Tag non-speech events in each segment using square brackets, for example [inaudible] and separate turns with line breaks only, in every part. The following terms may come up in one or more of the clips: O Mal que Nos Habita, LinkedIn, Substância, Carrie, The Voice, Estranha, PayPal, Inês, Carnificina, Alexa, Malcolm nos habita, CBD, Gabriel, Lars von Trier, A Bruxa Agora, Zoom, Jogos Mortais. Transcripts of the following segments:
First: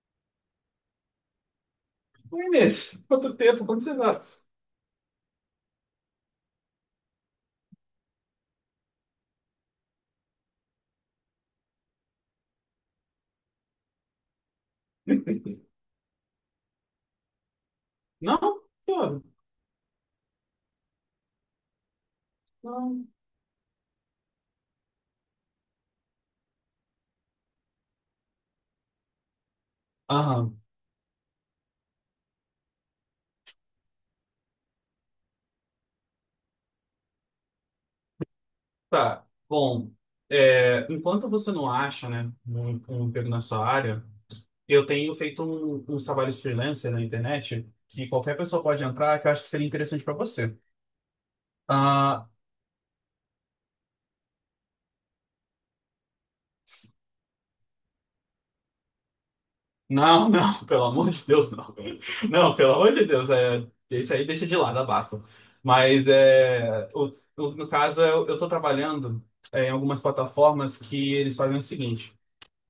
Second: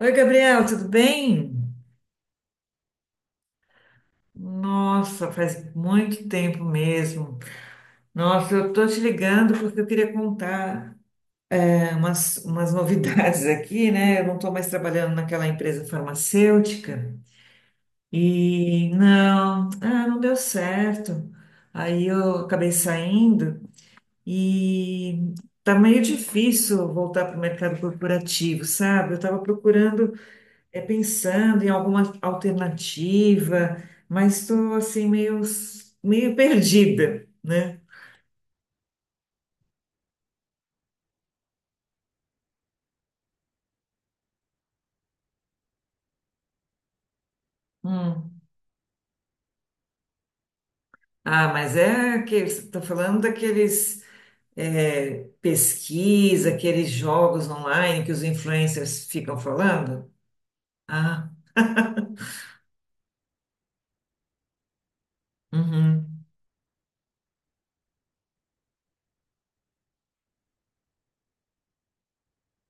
Oi, Gabriel, tudo bem?
Oi, Inês, quanto tempo, como você tá?
Nossa, faz muito tempo mesmo. Nossa, eu tô te ligando porque eu queria contar umas novidades [laughs] aqui, né? Eu não tô mais trabalhando naquela
[laughs]
empresa farmacêutica
Não?
e
Tô,
não, ah, não deu certo. Aí eu acabei
não.
saindo e tá meio difícil voltar para o mercado corporativo, sabe? Eu tava procurando
Aham,
é pensando em alguma alternativa, mas estou assim meio perdida, né?
tá. Bom, enquanto você não acha, né, um emprego na sua área, eu tenho feito uns trabalhos freelancer na internet que qualquer
Hum.
pessoa pode entrar, que eu acho que seria interessante para você.
Ah, mas é
Ah,
que você está falando daqueles pesquisa, aqueles jogos online que os influencers ficam falando?
não, não, [laughs] pelo amor de
Ah,
Deus, não. Não, pelo amor de Deus, isso aí deixa de lado, abafa. Mas
uhum.
é, no caso, eu tô trabalhando em algumas plataformas que eles fazem o seguinte.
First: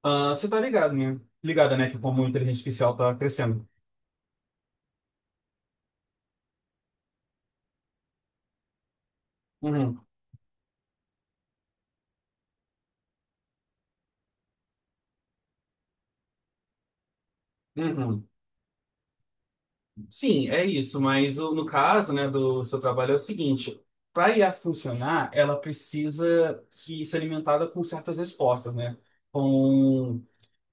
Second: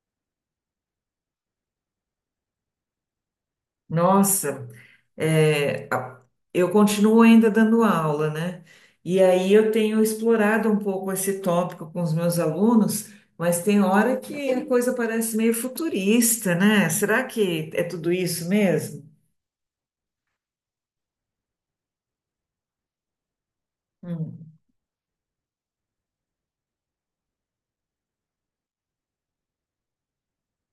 Ah, você tá ligado, né? Ligada, né? Que como a inteligência artificial tá crescendo.
Nossa, é, a- eu continuo ainda dando aula, né? E aí eu tenho
Uhum,
explorado um pouco esse tópico com os meus alunos, mas tem hora que a coisa parece meio futurista, né? Será que é tudo
uhum.
isso mesmo?
Sim, é isso, mas no caso, né, do seu trabalho é o seguinte. Para I a
Hum.
funcionar, ela precisa que ser alimentada com certas respostas, né? Com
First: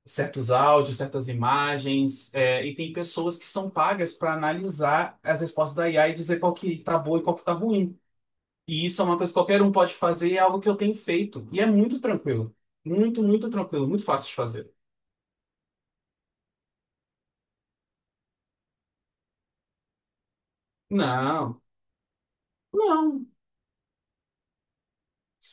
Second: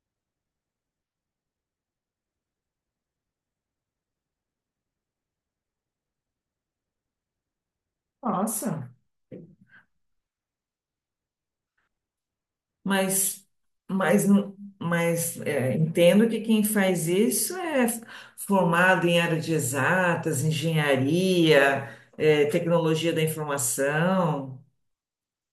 certos áudios, certas imagens, e tem pessoas que são pagas para analisar as respostas da IA e dizer qual que tá boa e qual que tá ruim. E
Nossa,
isso é uma coisa que qualquer um pode fazer, é algo que eu tenho feito. E é muito tranquilo. Muito,
mas,
muito tranquilo, muito fácil de fazer.
entendo que quem faz isso é formado em área de exatas,
Não,
engenharia, é, tecnologia da
não.
informação.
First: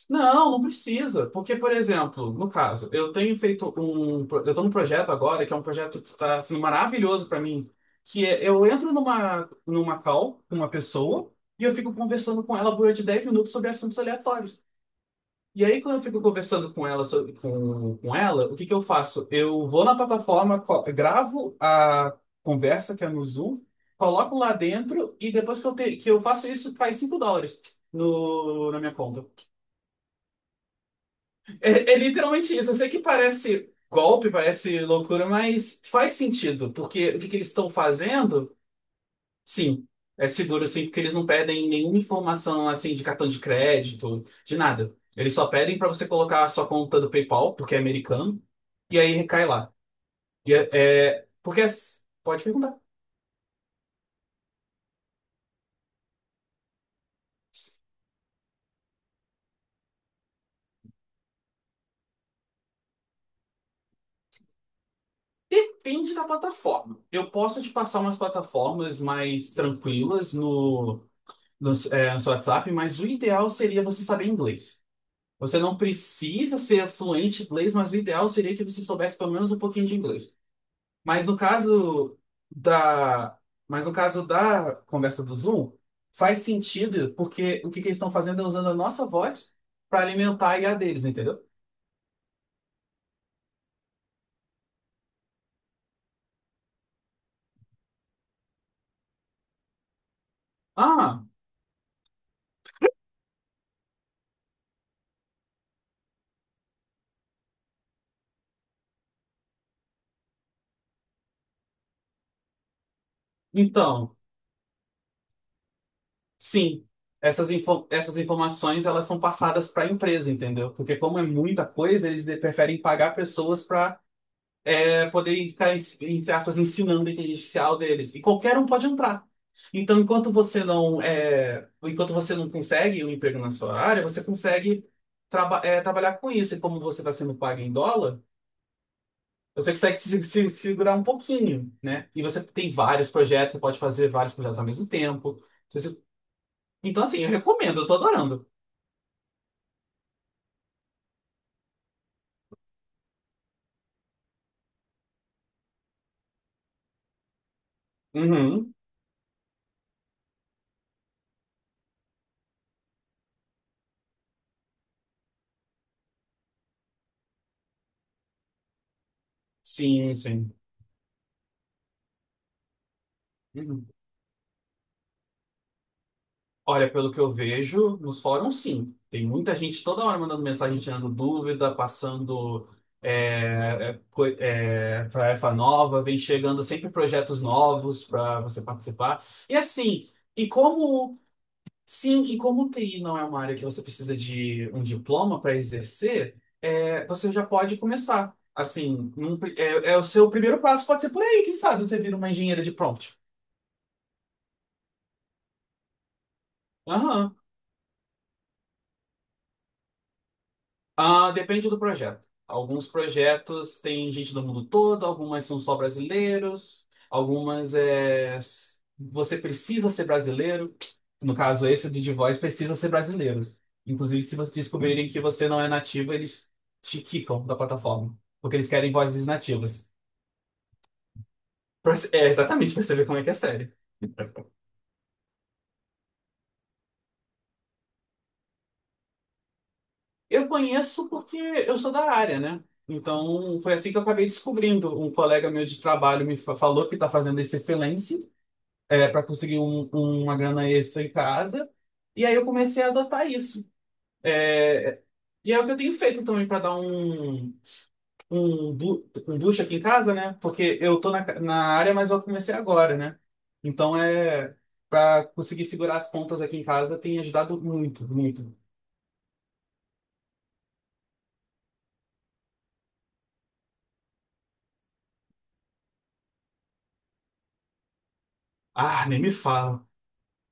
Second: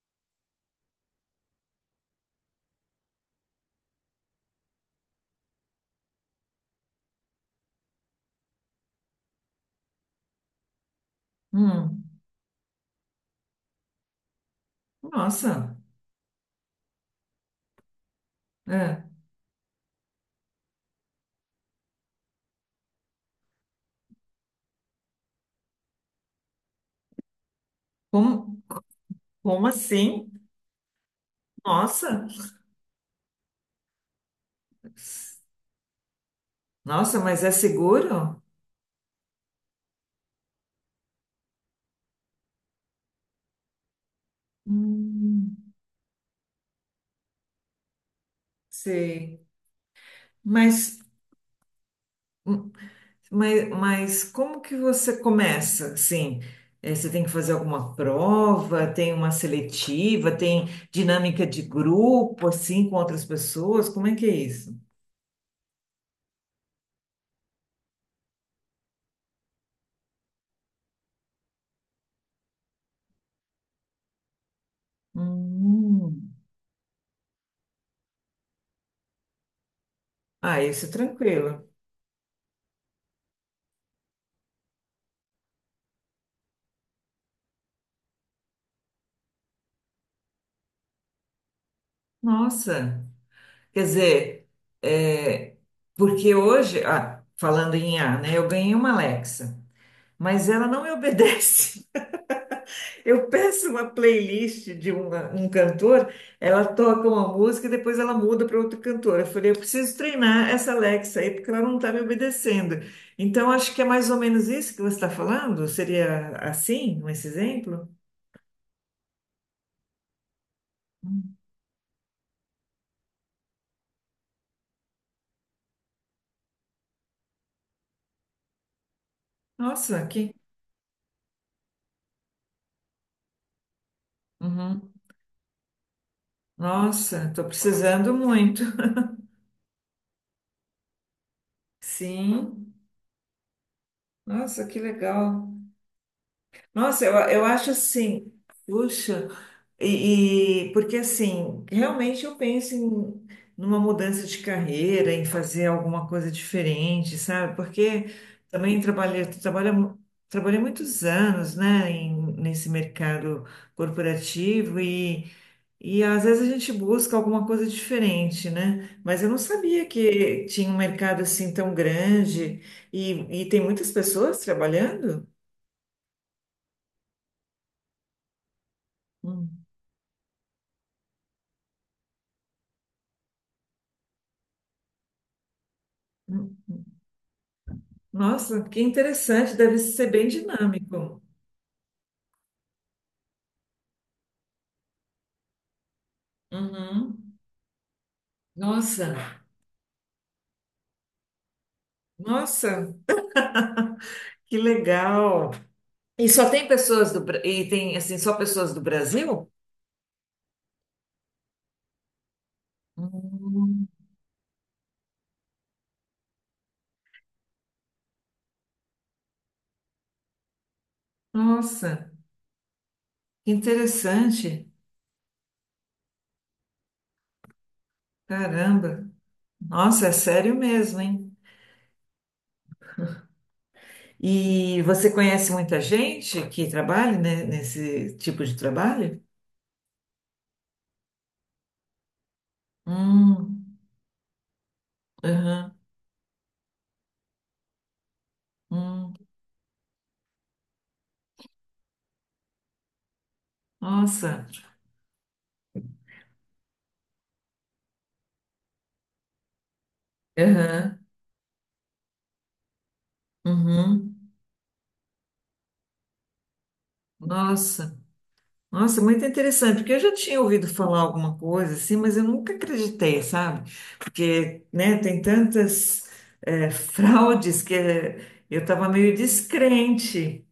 Não, não precisa. Porque, por exemplo, no caso, eu tenho feito um. Pro- Eu estou num projeto agora, que é um projeto que está assim, maravilhoso para mim. Que é, eu entro numa call com uma pessoa e eu fico
Hum.
conversando com ela durante 10 minutos sobre assuntos aleatórios. E
Nossa,
aí, quando eu fico conversando com ela, com ela, o que que eu
é.
faço? Eu vou na plataforma, gravo a conversa que é no Zoom, coloco lá dentro e depois que que eu faço isso, cai 5 dólares
Como,
no, na minha conta.
como assim?
É, é
Nossa,
literalmente isso. Eu sei que parece golpe, parece loucura, mas faz sentido, porque
nossa,
o que que
mas
eles
é
estão
seguro?
fazendo? Sim, é seguro sim, porque eles não pedem nenhuma informação assim de cartão de crédito, de nada. Eles só
Hum,
pedem para você colocar a sua conta do PayPal, porque é americano, e aí
sei.
recai lá. E é,
Mas,
Pode perguntar.
mas como que você começa? Sim, é, você tem que fazer alguma prova, tem uma seletiva, tem dinâmica de grupo, assim, com outras pessoas? Como é que é isso?
Depende da plataforma. Eu posso te passar umas plataformas mais tranquilas no seu WhatsApp, mas o ideal seria você saber inglês. Você não
Hum,
precisa ser fluente em inglês, mas o ideal seria que você soubesse pelo menos um pouquinho de inglês.
ah, isso é
Mas no
tranquilo.
caso da, mas no caso da conversa do Zoom, faz sentido, porque o que que eles estão fazendo é usando a nossa voz para alimentar a IA deles, entendeu?
Nossa. Quer dizer, é, porque hoje, ah, falando em A, né, eu ganhei uma Alexa, mas ela não me
Ah,
obedece. [laughs] Eu peço uma playlist de uma- um cantor, ela toca uma música e depois ela muda para outro cantor. Eu falei, eu preciso treinar essa Alexa aí, porque ela não está me obedecendo. Então, acho que é mais
então,
ou menos isso que você está falando? Seria
sim.
assim, esse exemplo?
Essas informações elas são passadas para a empresa, entendeu? Porque como é muita coisa, preferem pagar pessoas para poder ficar, entre aspas, ensinando a inteligência artificial deles. E qualquer um pode entrar.
Nossa, aqui.
Enquanto você não consegue um emprego na sua área, você consegue
Uhum.
trabalhar com isso. E como você está
Nossa,
sendo
estou
pago em
precisando
dólar,
muito.
você consegue segurar um pouquinho,
[laughs]
né? E você tem
Sim,
vários projetos, você pode fazer vários projetos
nossa,
ao
que
mesmo tempo.
legal.
Se você- Então,
Nossa, eu,
assim, eu
eu acho
recomendo, eu tô
assim,
adorando.
puxa, porque assim, realmente eu penso em numa mudança de carreira, em fazer alguma coisa diferente, sabe? Porque
Uhum.
também trabalhei muitos anos, né, em- nesse mercado corporativo e às vezes a gente busca alguma coisa diferente, né? Mas eu não sabia
Sim,
que
sim.
tinha um mercado assim tão grande e tem
Uhum.
muitas pessoas trabalhando.
Olha, pelo que eu vejo nos fóruns, sim. Tem muita
Hum.
gente toda hora mandando mensagem, tirando dúvida, passando tarefa nova, vem
Hum.
chegando sempre projetos novos para você
Nossa, que
participar.
interessante,
E
deve
assim,
ser bem
e como
dinâmico.
sim, e como TI não é uma área que você precisa de um diploma para exercer, é, você
Uhum.
já pode começar. Assim,
Nossa,
é o seu primeiro passo pode ser por aí, quem sabe você vira uma engenheira de
nossa,
prompt.
que legal. E só tem pessoas do
Aham.
Tem assim só pessoas do Brasil?
Ah, depende do projeto. Alguns projetos
Hum,
têm gente do mundo todo, algumas são só brasileiros, você precisa ser brasileiro. No caso, esse do
Nossa,
The Voice precisa ser brasileiro.
que
Inclusive, se vocês
interessante.
descobrirem que você não é nativo, eles te quicam da plataforma, porque eles querem
Caramba.
vozes nativas.
Nossa, é sério mesmo, hein?
É exatamente para saber como é que é sério.
E você conhece muita gente que trabalha, né, nesse tipo de trabalho?
Eu conheço porque eu sou da área, né? Então,
Hum,
foi assim que eu acabei descobrindo. Um colega meu
aham,
de trabalho falou que está fazendo esse freelance.
hum,
Para conseguir uma grana extra em casa. E aí eu comecei a adotar isso.
nossa,
É, e é o que eu tenho feito também para dar um boost aqui em casa, né? Porque
aham,
eu tô na área, mas eu comecei agora, né? Então
uhum,
é para conseguir segurar as pontas aqui em casa tem ajudado
nossa.
muito, muito.
Nossa, muito interessante, porque eu já tinha ouvido falar alguma coisa assim, mas eu nunca acreditei, sabe? Porque, né, tem tantas [laughs] fraudes que eu estava
Ah,
meio
nem me fala.
descrente.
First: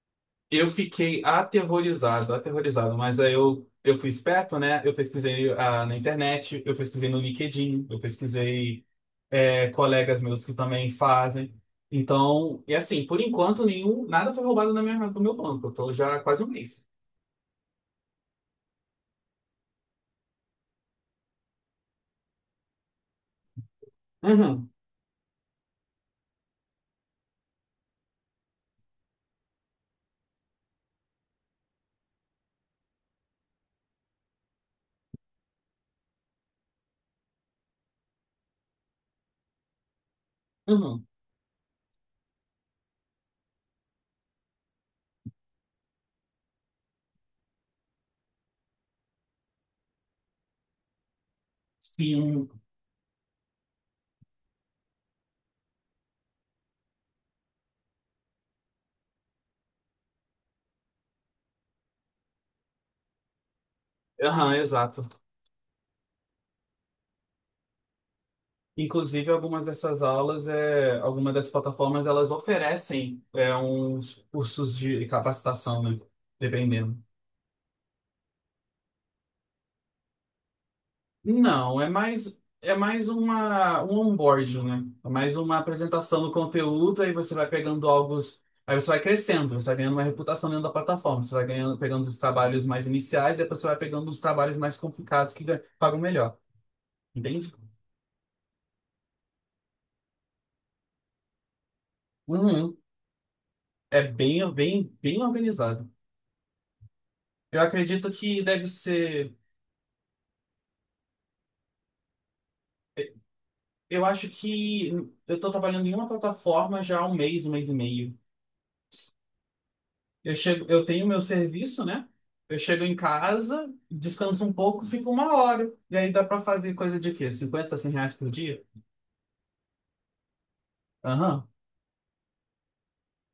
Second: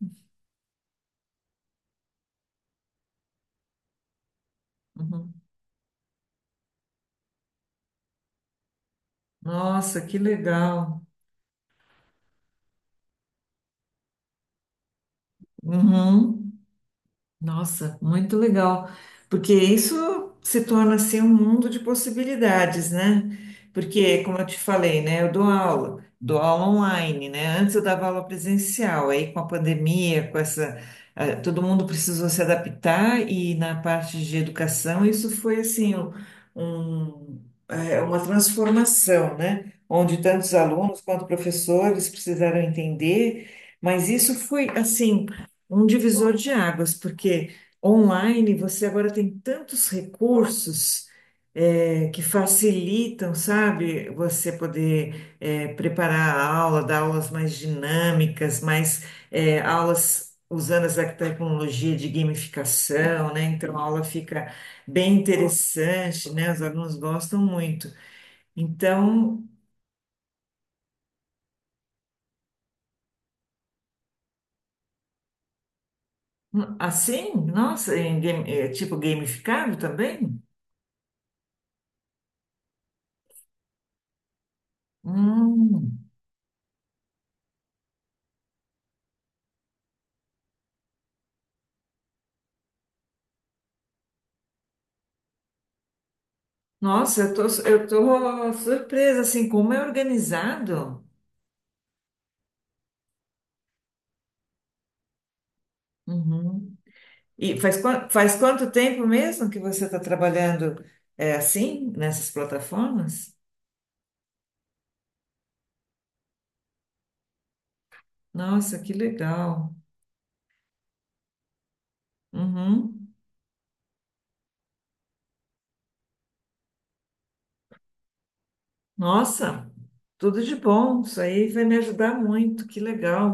Eu fiquei aterrorizado, aterrorizado, mas aí eu fui esperto, né? Eu
Uhum.
pesquisei ah, na internet, eu pesquisei no LinkedIn, eu pesquisei
Nossa, que
colegas meus que também
legal.
fazem. Então, e assim, por enquanto, nenhum, nada foi roubado do meu banco. Eu tô já há quase um
Uhum.
mês.
Nossa, muito legal, porque isso se torna assim um mundo de possibilidades, né? Porque, como eu te
Uhum,
falei, né, eu dou aula online, né? Antes eu dava aula presencial, aí com a pandemia, com todo mundo precisou se adaptar e na parte de educação isso foi assim um, uma transformação, né? Onde tantos alunos
uhum.
quanto professores precisaram entender, mas isso foi assim um divisor de águas, porque online você agora tem tantos recursos que
Sim.
facilitam, sabe, você poder preparar a aula, dar aulas mais dinâmicas, mais aulas usando essa tecnologia de gamificação, né? Então a aula fica
Aham, exato.
bem interessante, né? Os alunos gostam muito.
Inclusive,
Então,
algumas dessas plataformas, elas oferecem uns cursos de capacitação, né? Dependendo.
assim, nossa, em tipo gamificado também?
Não, é mais uma um onboarding, né? É mais uma
Hum.
apresentação do conteúdo, aí você vai pegando algo, aí você vai crescendo, você vai ganhando uma reputação dentro da plataforma, você vai ganhando pegando os trabalhos mais iniciais, depois você vai pegando os trabalhos mais complicados que pagam melhor,
Nossa, eu tô,
entende?
eu tô surpresa, assim, como é organizado.
Uhum. É bem organizado.
Uhum. E
Eu
faz,
acredito
faz
que deve
quanto tempo
ser,
mesmo que você está trabalhando é, assim, nessas plataformas?
eu acho que eu estou trabalhando em uma plataforma já há um mês e meio.
Nossa, que legal.
Eu chego, eu tenho meu serviço, né? Eu chego em
Uhum.
casa, descanso um pouco, fico uma hora. E aí dá pra fazer coisa de quê? Cinquenta, 100 reais por dia?
Nossa, tudo de bom. Isso aí
Aham.
vai me ajudar muito, que legal.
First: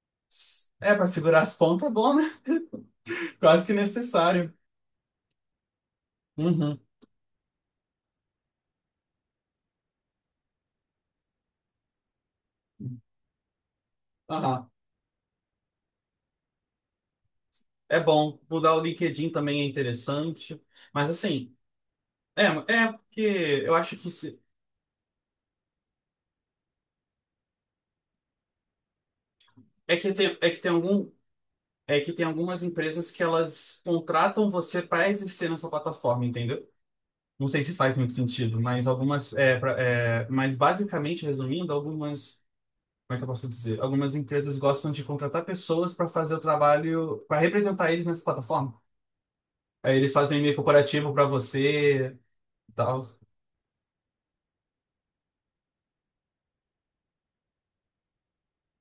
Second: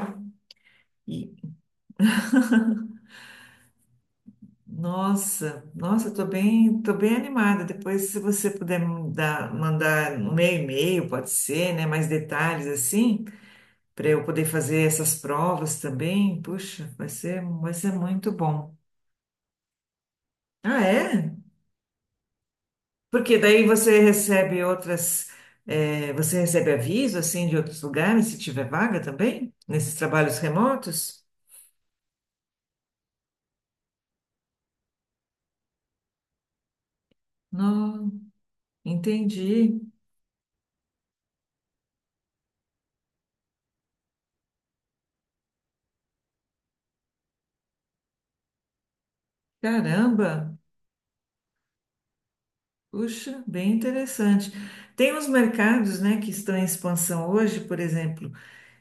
É, pra
E,
segurar as pontas é bom, né? [laughs] Quase que necessário.
nossa, nossa,
Uhum.
tô bem animada. Depois, se você puder mandar no meu e-mail, pode ser, né, mais detalhes assim. Para eu poder
Aham.
fazer essas provas também. Puxa, vai ser
É
muito
bom.
bom.
Mudar o LinkedIn também é interessante.
Ah,
Mas
é?
assim, é, é porque
Porque daí
eu acho
você
que se,
recebe você recebe aviso assim de outros lugares se tiver vaga também nesses
é que
trabalhos remotos?
tem algumas empresas que elas contratam você para exercer nessa plataforma, entendeu? Não sei se faz
Não,
muito sentido, mas algumas.
entendi.
Mas basicamente, resumindo, algumas. Como é que eu posso dizer? Algumas empresas gostam de contratar pessoas para fazer o trabalho, para representar eles nessa plataforma. Aí eles fazem um
Caramba.
e-mail corporativo para você e tal.
Puxa, bem interessante. Tem uns mercados, né, que estão em expansão hoje, por exemplo,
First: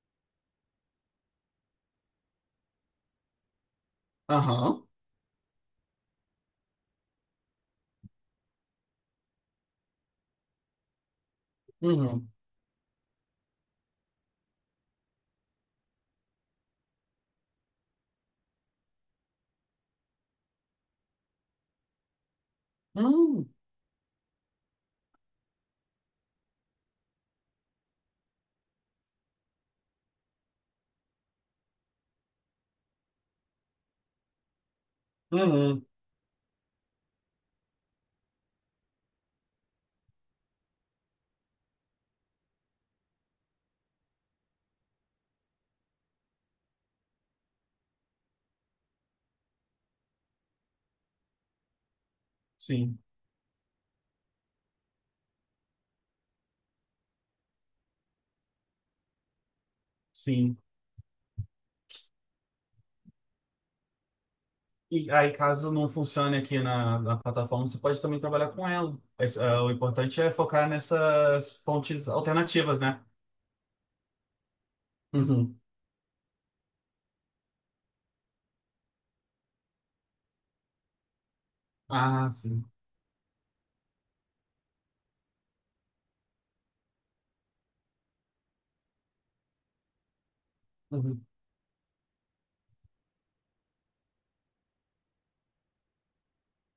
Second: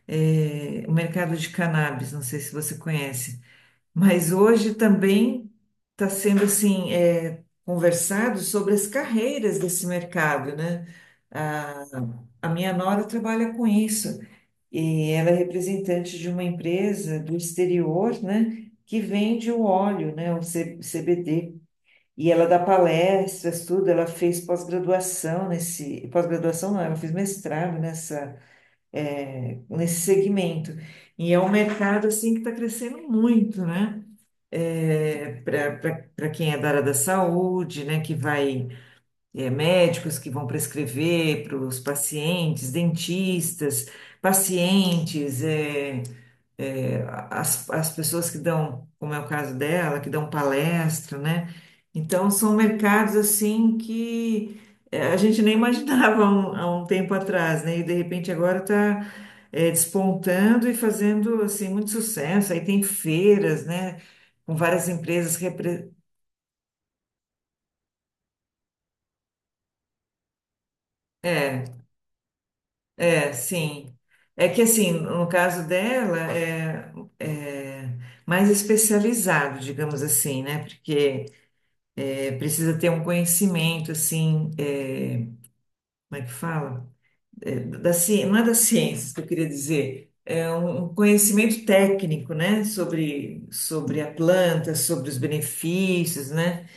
o mercado de cannabis, não sei se você conhece. Mas hoje
Aham.
também está sendo assim é, conversado sobre as carreiras desse mercado, né? A,
Uhum.
a minha nora trabalha com isso e ela é representante de uma empresa do exterior, né? Que vende o óleo, né? O C- CBD. E ela dá
Uhum.
palestras, tudo. Ela fez pós-graduação nesse pós-graduação não, ela fez mestrado nessa é, nesse segmento. E é um mercado assim que está crescendo muito, né?
Uhum.
Para quem é da área da saúde, né, que vai, é, médicos que vão prescrever para os pacientes, dentistas, pacientes, é, é, as pessoas que dão, como é o caso dela, que dão palestra, né? Então, são
Sim.
mercados assim que é, a gente nem [laughs] imaginava há um tempo atrás, né? E de repente agora está
Sim.
despontando e fazendo assim muito sucesso. Aí tem feiras, né? Com várias
E aí,
empresas
caso não
repre...
funcione na plataforma, você pode também trabalhar com ela. Mas, ah, o importante é focar nessas
É,
fontes alternativas, né?
sim. É que assim, no
Uhum.
caso dela, é, é mais especializado, digamos assim, né? Porque
Ah, sim.
precisa ter um conhecimento, assim, é, como é que fala? É, não é das ciências que eu queria dizer, é um um
Uhum.
conhecimento técnico, né? Sobre a planta, sobre os benefícios, né?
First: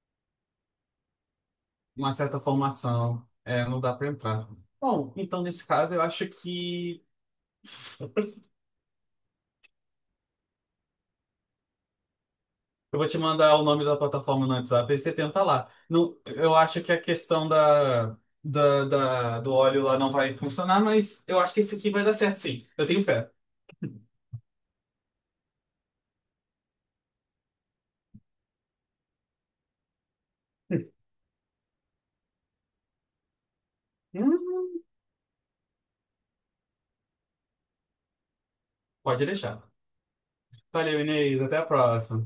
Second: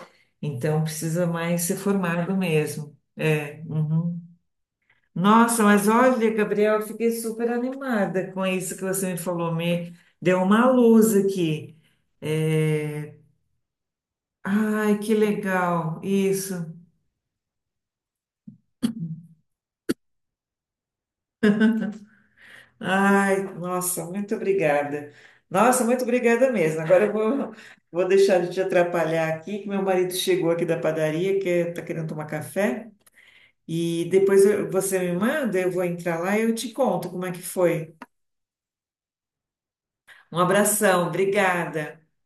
Então, precisa mais ser
Uma
formado
certa
mesmo.
formação,
É,
é, não dá para
uhum.
entrar. Bom, então
Nossa,
nesse
mas
caso eu acho
olha, Gabriel, eu
que
fiquei super animada com isso que você me falou, me deu uma luz aqui.
eu vou
É,
te mandar o nome da plataforma no WhatsApp
ai,
e você
que
tenta lá.
legal,
Não,
isso.
eu acho que a questão da, da, da- do óleo lá não vai funcionar, mas eu acho que esse aqui vai dar certo sim. Eu tenho fé.
Ai, nossa, muito obrigada. Nossa, muito obrigada mesmo. Agora eu vou, vou deixar de te atrapalhar aqui, que meu marido chegou aqui da padaria, que está querendo tomar café. E depois
Uhum.
você me manda, eu vou entrar lá e eu te conto como é que foi.
Pode deixar.
Um
Valeu,
abração,
Inês. Até a
obrigada.
próxima.